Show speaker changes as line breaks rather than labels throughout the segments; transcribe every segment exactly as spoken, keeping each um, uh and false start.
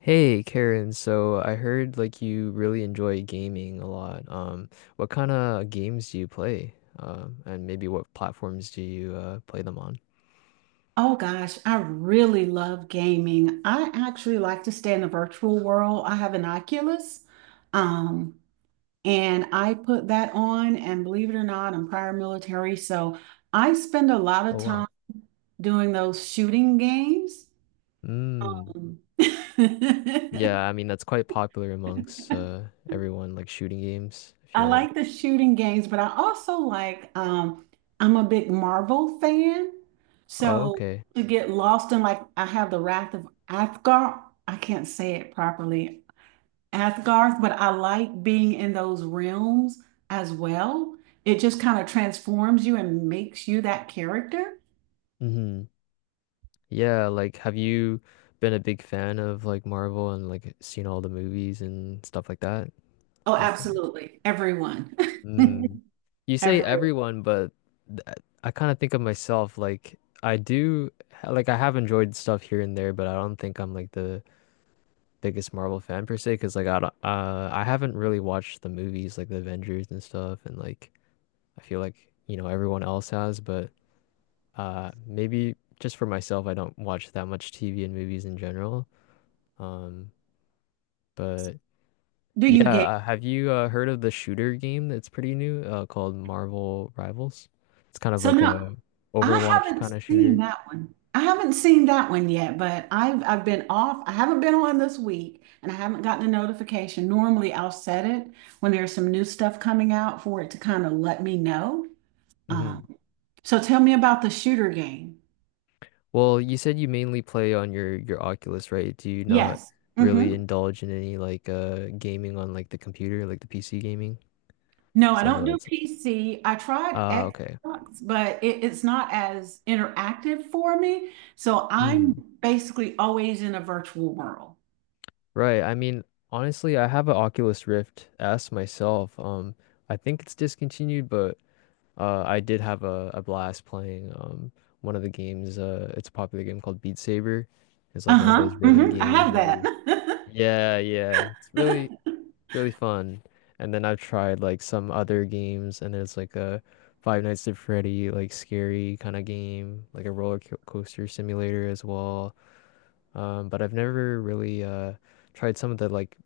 Hey Karen, so I heard like you really enjoy gaming a lot. Um, what kind of games do you play? Um, and maybe what platforms do you uh, play them on?
Oh gosh, I really love gaming. I actually like to stay in the virtual world. I have an Oculus, um, and I put that on, and believe it or not, I'm prior military, so I spend a lot of
Oh wow.
time doing those shooting games.
Mm.
Um,
Yeah,
I
I mean that's quite popular amongst uh everyone like shooting games, I feel like.
like the shooting games, but I also like um, I'm a big Marvel fan.
Oh,
So
okay.
to get lost in like I have the Wrath of Athgar, I can't say it properly. Asgarth, but I like being in those realms as well. It just kind of transforms you and makes you that character.
Hmm. Yeah, like have you been a big fan of like Marvel and like seen all the movies and stuff like that?
Oh,
What's that?
absolutely. Everyone.
Mm. You say
Everyone.
everyone, but th- I kind of think of myself like I do ha- like I have enjoyed stuff here and there, but I don't think I'm like the biggest Marvel fan per se, because like I don't, uh I haven't really watched the movies like the Avengers and stuff, and like I feel like, you know, everyone else has, but uh maybe just for myself, I don't watch that much T V and movies in general. Um, but
Do you
yeah,
get?
uh, have you uh, heard of the shooter game that's pretty new, uh, called Marvel Rivals? It's kind of
So
like
now
a
I
Overwatch
haven't
kind of
seen
shooter.
that one. I haven't seen that one yet, but I've I've been off. I haven't been on this week and I haven't gotten a notification. Normally I'll set it when there's some new stuff coming out for it to kind of let me know. Um,
Hmm.
so tell me about the shooter game.
Well, you said you mainly play on your your Oculus, right? Do you not
Yes.
really
Mm-hmm.
indulge in any like uh gaming on like the computer, like the P C gaming?
No, I
Because I
don't
know
do
that's
P C. I tried
uh okay.
Xbox, but it, it's not as interactive for me. So I'm basically always in a virtual world.
Right. I mean, honestly, I have an Oculus Rift S myself. Um, I think it's discontinued, but uh, I did have a, a blast playing um one of the games. Uh, it's a popular game called Beat Saber. It's like one of
Uh-huh.
those rhythm
hmm I
games
have
where
that.
you, yeah, yeah, it's really really fun. And then I've tried like some other games, and there's like a Five Nights at Freddy like scary kind of game, like a roller co- coaster simulator as well. Um, but I've never really uh tried some of the like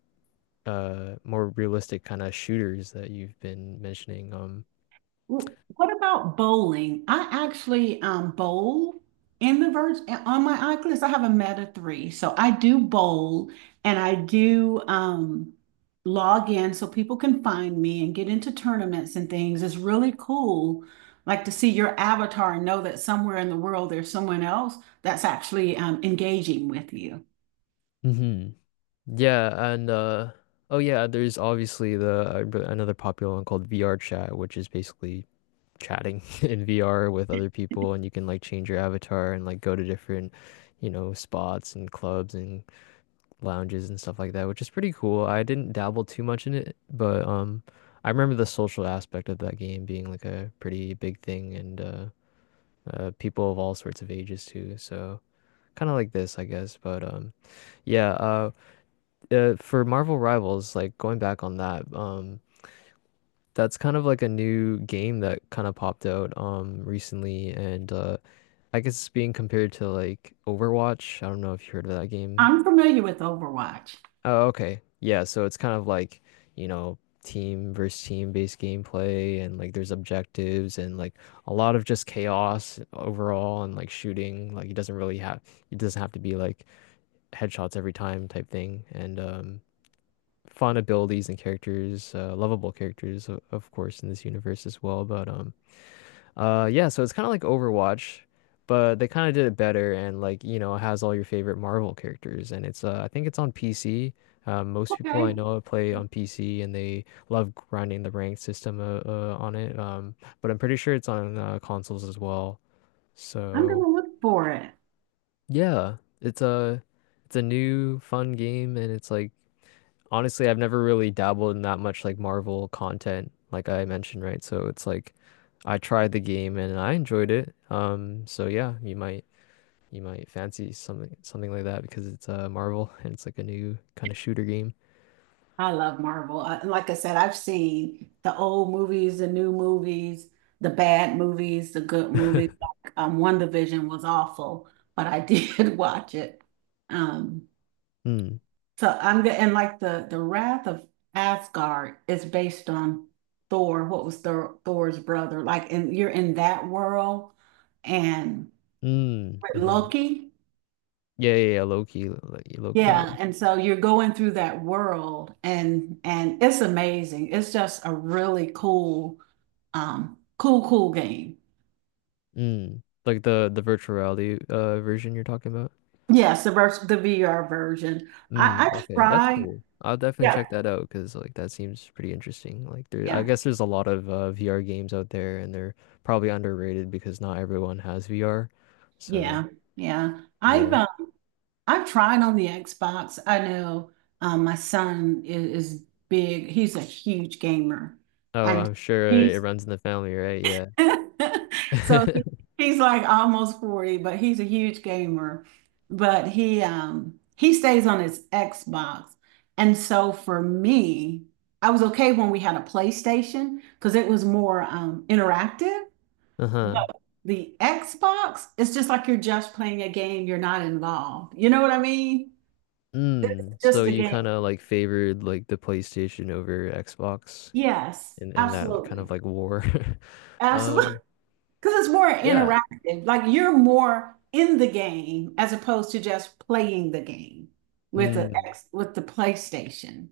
uh more realistic kind of shooters that you've been mentioning. Um,
Well, what about bowling? I actually um, bowl in the verge on my Oculus. I have a meta three, so I do bowl and I do, um, log in so people can find me and get into tournaments and things. It's really cool, like to see your avatar and know that somewhere in the world there's someone else that's actually, um, engaging with you.
hmm. Yeah, and uh oh yeah, there's obviously the uh, b- another popular one called V R chat, which is basically chatting in V R with other people, and you can like change your avatar and like go to different, you know, spots and clubs and lounges and stuff like that, which is pretty cool. I didn't dabble too much in it, but um. I remember the social aspect of that game being like a pretty big thing, and uh, uh, people of all sorts of ages too. So kind of like this, I guess. But um, yeah. Uh, uh, for Marvel Rivals, like going back on that, um, that's kind of like a new game that kind of popped out um recently, and uh, I guess it's being compared to like Overwatch. I don't know if you heard of that game.
I'm familiar with Overwatch.
Oh, okay. Yeah, so it's kind of like, you know, team versus team based gameplay, and like there's objectives, and like a lot of just chaos overall and like shooting. Like it doesn't really have it doesn't have to be like headshots every time type thing, and um fun abilities and characters, uh, lovable characters o- of course in this universe as well, but um uh yeah, so it's kind of like Overwatch, but they kind of did it better, and like, you know, it has all your favorite Marvel characters, and it's uh I think it's on P C. Um, most people I
Okay,
know play on P C and they love grinding the ranked system, uh, uh, on it. Um, but I'm pretty sure it's on uh, consoles as well.
I'm
So,
gonna look for it.
yeah, it's a it's a new fun game, and it's like honestly, I've never really dabbled in that much like Marvel content, like I mentioned, right? So it's like I tried the game and I enjoyed it. Um, so yeah, you might you might fancy something something like that because it's uh Marvel and it's like a new kind of shooter game.
I love Marvel. I, like I said, I've seen the old movies, the new movies, the bad movies, the good movies. Like, um, WandaVision was awful, but I did watch it. Um,
Mm.
so I'm good. And like the the Wrath of Asgard is based on Thor. What was Thor, Thor's brother? Like, and you're in that world, and
Mm. Hmm.
with
Mm-hmm.
Loki.
Yeah, yeah, yeah, Loki, Loki, Loki,
Yeah,
yeah.
and so you're going through that world and and it's amazing. It's just a really cool um cool cool game.
Mm. Like the the virtual reality uh version you're talking about.
Yes, the vers the VR version. i
Mm,
i
okay, that's
tried.
cool. I'll definitely
Yeah,
check that out because like that seems pretty interesting. Like there, I
yeah,
guess there's a lot of uh, V R games out there, and they're probably underrated because not everyone has V R. So
yeah, yeah. I've,
yeah.
uh, I've tried on the Xbox. I know, um my son is, is big. He's a huge gamer.
Oh,
And
I'm sure it
he's
runs in the family, right? Yeah.
so he, he's like almost forty, but he's a huge gamer. But he, um he stays on his Xbox. And so for me, I was okay when we had a PlayStation because it was more, um interactive.
Uh-huh.
But the Xbox, it's just like you're just playing a game, you're not involved. You know what I mean?
Mm,
It's
so
just a
you
game.
kind of like favored like the PlayStation over Xbox
Yes,
in in that, like, kind
absolutely.
of like war.
Absolutely.
Um,
Because it's more
yeah.
interactive. Like you're more in the game as opposed to just playing the game with the
Mm.
X with the PlayStation.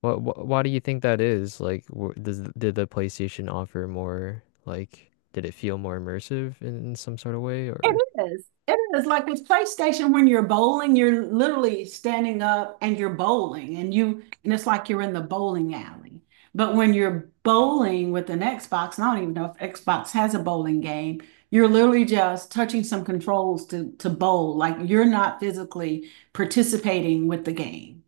What, wh Why do you think that is? Like, wh does did the PlayStation offer more? Like, did it feel more immersive in, in some sort of way,
It
or?
is. It is like with PlayStation when you're bowling, you're literally standing up and you're bowling and you and it's like you're in the bowling alley. But when you're bowling with an Xbox, and I don't even know if Xbox has a bowling game, you're literally just touching some controls to to bowl. Like you're not physically participating with the game.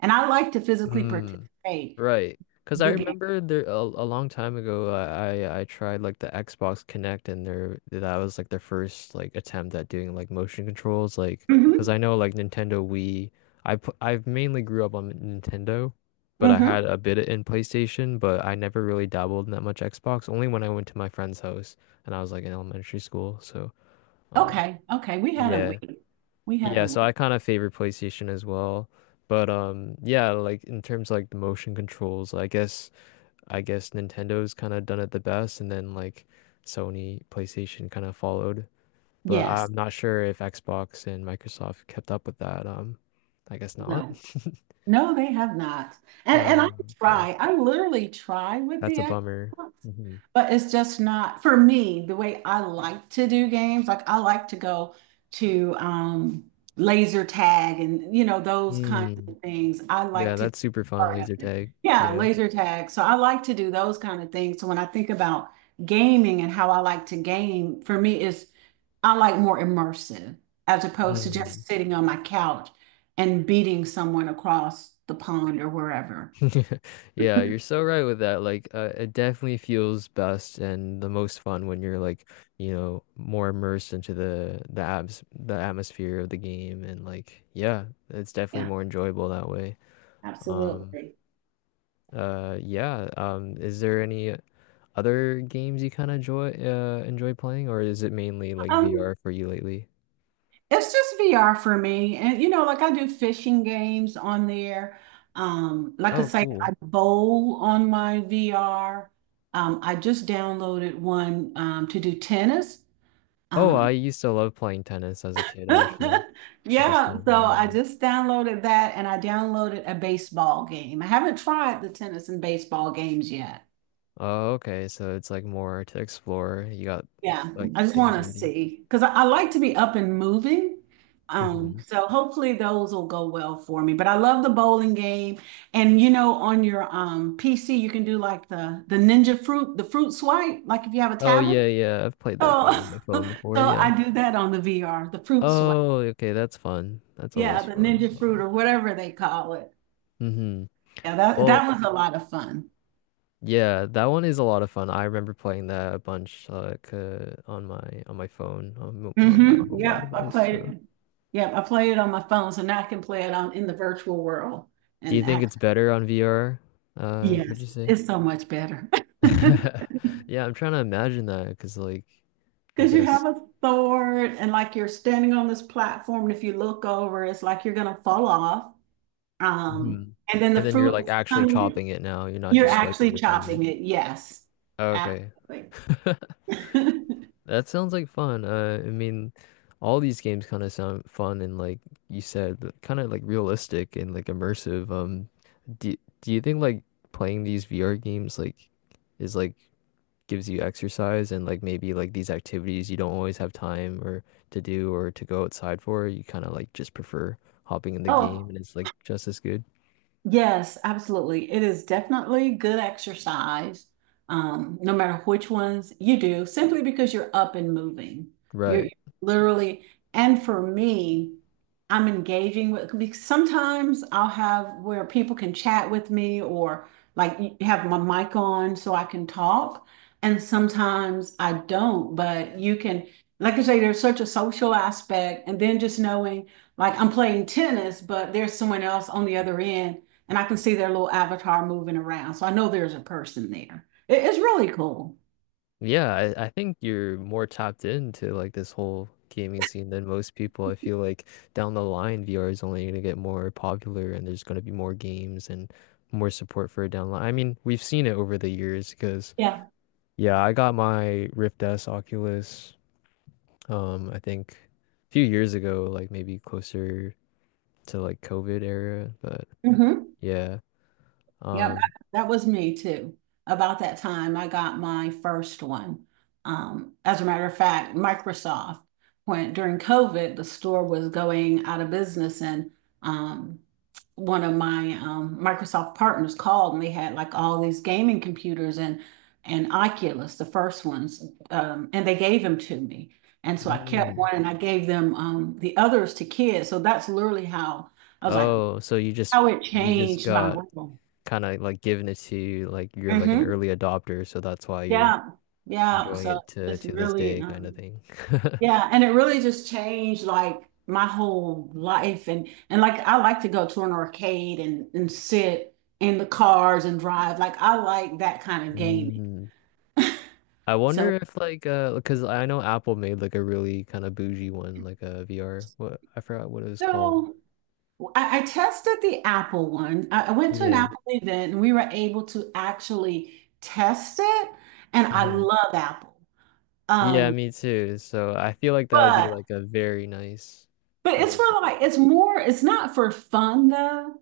And I like to physically participate
Right. Because I
the game.
remember there a, a long time ago, I, I I tried like the Xbox Connect, and there that was like their first like attempt at doing like motion controls, like because
Hmm
I know like Nintendo Wii, I pu- i mainly grew up on Nintendo, but I
hmm
had a bit in PlayStation, but I never really dabbled in that much Xbox. Only when I went to my friend's house, and I was like in elementary school. So um
Okay. Okay. We had a
yeah,
week. We had
yeah,
a
so I
week.
kind of favor PlayStation as well. But um yeah, like in terms of like the motion controls, I guess. I guess Nintendo's kind of done it the best, and then like Sony, PlayStation kind of followed. But
Yes.
I'm not sure if Xbox and Microsoft kept up with that. Um, I guess not.
No. No, they have not. And and I
Um, okay,
try, I literally try with the
that's a bummer.
Xbox,
Hmm.
but it's just not for me the way I like to do games. Like I like to go to, um laser tag and you know those kinds
Mm.
of things. I
Yeah,
like to
that's
be
super fun,
part of
laser
it.
tag.
Yeah,
Yeah.
laser tag. So I like to do those kind of things. So when I think about gaming and how I like to game, for me is I like more immersive as opposed to
Mm.
just sitting on my couch and beating someone across the pond or wherever.
Yeah, you're so right with that. Like, uh, it definitely feels best and the most fun when you're like, you know, more immersed into the the abs the atmosphere of the game, and like, yeah, it's definitely
Yeah,
more enjoyable that way. Um,
absolutely.
uh, yeah. Um, is there any other games you kind of enjoy uh enjoy playing, or is it mainly like
Um,
V R for you lately?
it's just V R for me. And you know, like I do fishing games on there. Um, like I
Oh,
say,
cool.
I bowl on my V R. Um, I just downloaded one, um, to do tennis.
Oh, I
Um,
used to love playing tennis as a kid, actually, which is
yeah,
kind of
so
funny.
I
Yeah.
just downloaded that and I downloaded a baseball game. I haven't tried the tennis and baseball games yet.
Oh, okay. So it's like more to explore. You got
Yeah,
like
I just
things
want to
ready.
see, because I, I like to be up and moving. Um,
Hmm.
so hopefully those will go well for me. But I love the bowling game. And you know, on your um P C, you can do like the the ninja fruit, the fruit swipe, like if you have a
Oh
tablet.
yeah, yeah. I've played that game
So,
on my
so
phone before. Yeah.
I do that on the V R, the fruit swipe.
Oh, okay. That's fun. That's
Yeah,
always
the
fun.
ninja fruit
Um,
or whatever they call it.
hmm.
Yeah, that
Well,
that was a lot of fun.
yeah, that one is a lot of fun. I remember playing that a bunch like uh, on my on my phone on, mo- on my
Mm-hmm.
mobile
Yep, I
device.
played
So,
it. Yep, I played it on my phone, so now I can play it on in the virtual world
do you
and
think it's
actually.
better on V R? Uh, would you
Yes,
say?
it's so much better.
Yeah, I'm trying to imagine that because like I
Because you
guess.
have a sword and like you're standing on this platform, and if you look over, it's like you're gonna fall off. Um,
Hmm.
and then the
And then you're
fruit
like
is
actually
coming.
chopping it now. You're not
You're
just swiping
actually
your finger.
chopping it. Yes,
Okay.
absolutely.
That sounds like fun. Uh, I mean, all these games kind of sound fun, and like you said, kind of like realistic and like immersive. Um, do, do you think like playing these V R games like is like gives you exercise, and like maybe like these activities you don't always have time or to do or to go outside for, you kind of like just prefer hopping in the game
Oh,
and it's like just as good.
yes, absolutely. It is definitely good exercise, um, no matter which ones you do, simply because you're up and moving. You're
Right.
literally, and for me, I'm engaging with, because sometimes I'll have where people can chat with me or like y- have my mic on so I can talk. And sometimes I don't, but you can, like I say, there's such a social aspect. And then just knowing, like, I'm playing tennis, but there's someone else on the other end and I can see their little avatar moving around. So I know there's a person there. It- it's really cool.
Yeah, I, I think you're more tapped into like this whole gaming scene than most people. I feel like down the line, V R is only going to get more popular and there's going to be more games and more support for it down the line. I mean, we've seen it over the years because,
Yeah.
yeah, I got my Rift S Oculus, um, I think a few years ago, like maybe closer to like COVID era, but
Mm-hmm.
yeah.
Yep,
Um,
that was me too. About that time, I got my first one. Um, as a matter of fact, Microsoft, when during COVID, the store was going out of business, and, um, one of my, um, Microsoft partners called, and they had like all these gaming computers and and Oculus, the first ones, um, and they gave them to me. And so I kept
mm.
one, and I gave them, um, the others to kids. So that's literally how I was like,
Oh, so you just
how it
you just
changed my
got
world.
kind of like given it to you, like you're like an
Mhm.
early adopter, so that's why you're
Yeah, yeah.
enjoying
So
it to
it's
to this
really,
day kind of
um,
thing.
yeah, and it really just changed like my whole life. And and like I like to go to an arcade and and sit in the cars and drive. Like I like that kind of gaming.
Mm. I wonder
So
if like uh because I know Apple made like a really kind of bougie one, like a V R. What, I forgot what it was called.
so I, I tested the Apple one. I, I went to an
Yeah.
Apple event and we were able to actually test it. And I
Hmm.
love Apple.
Yeah,
Um,
me too. So I feel like that would be
but
like a very nice
but
kind
it's
of
for like it's more. It's not for fun though.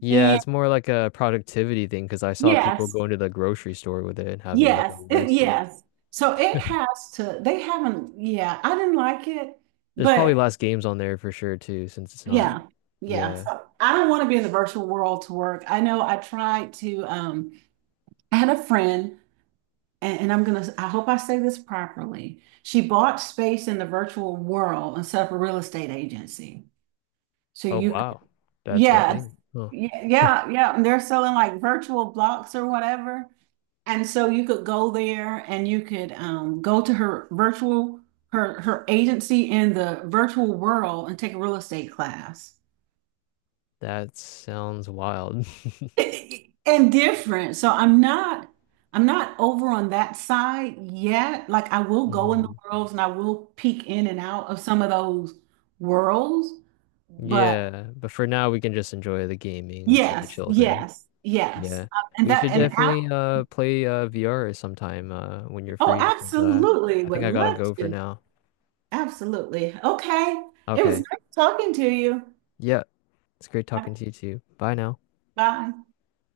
yeah, it's more like a productivity thing because I saw people
Yes,
going to the grocery store with it and having like a
yes, it,
list like
yes. So it has to, they haven't, yeah, I didn't like it,
there's probably
but
last games on there for sure too, since it's not.
yeah, yeah.
Yeah.
So I don't want to be in the virtual world to work. I know I tried to, um, I had a friend, and, and I'm gonna, I hope I say this properly. She bought space in the virtual world and set up a real estate agency. So
Oh
you, could-
wow. That's a
yes,
thing. Huh.
yeah, yeah, yeah. And they're selling like virtual blocks or whatever. And so you could go there and you could, um, go to her virtual, her her agency in the virtual world and take a real estate class.
That sounds wild.
And different. So I'm not I'm not over on that side yet. Like I will go in the
Mhm.
worlds and I will peek in and out of some of those worlds. But
Yeah, but for now we can just enjoy the gaming. It's like a
yes,
chill thing.
yes, yes.
Yeah.
Uh, And
We
that
should
and ab-
definitely uh play uh V R sometime uh when you're
oh,
free, 'cause uh
absolutely
I think
would
I gotta
love
go for
to.
now.
Absolutely. Okay. It was
Okay.
nice talking to you.
Yeah. It's great talking to you too. Bye now.
Bye.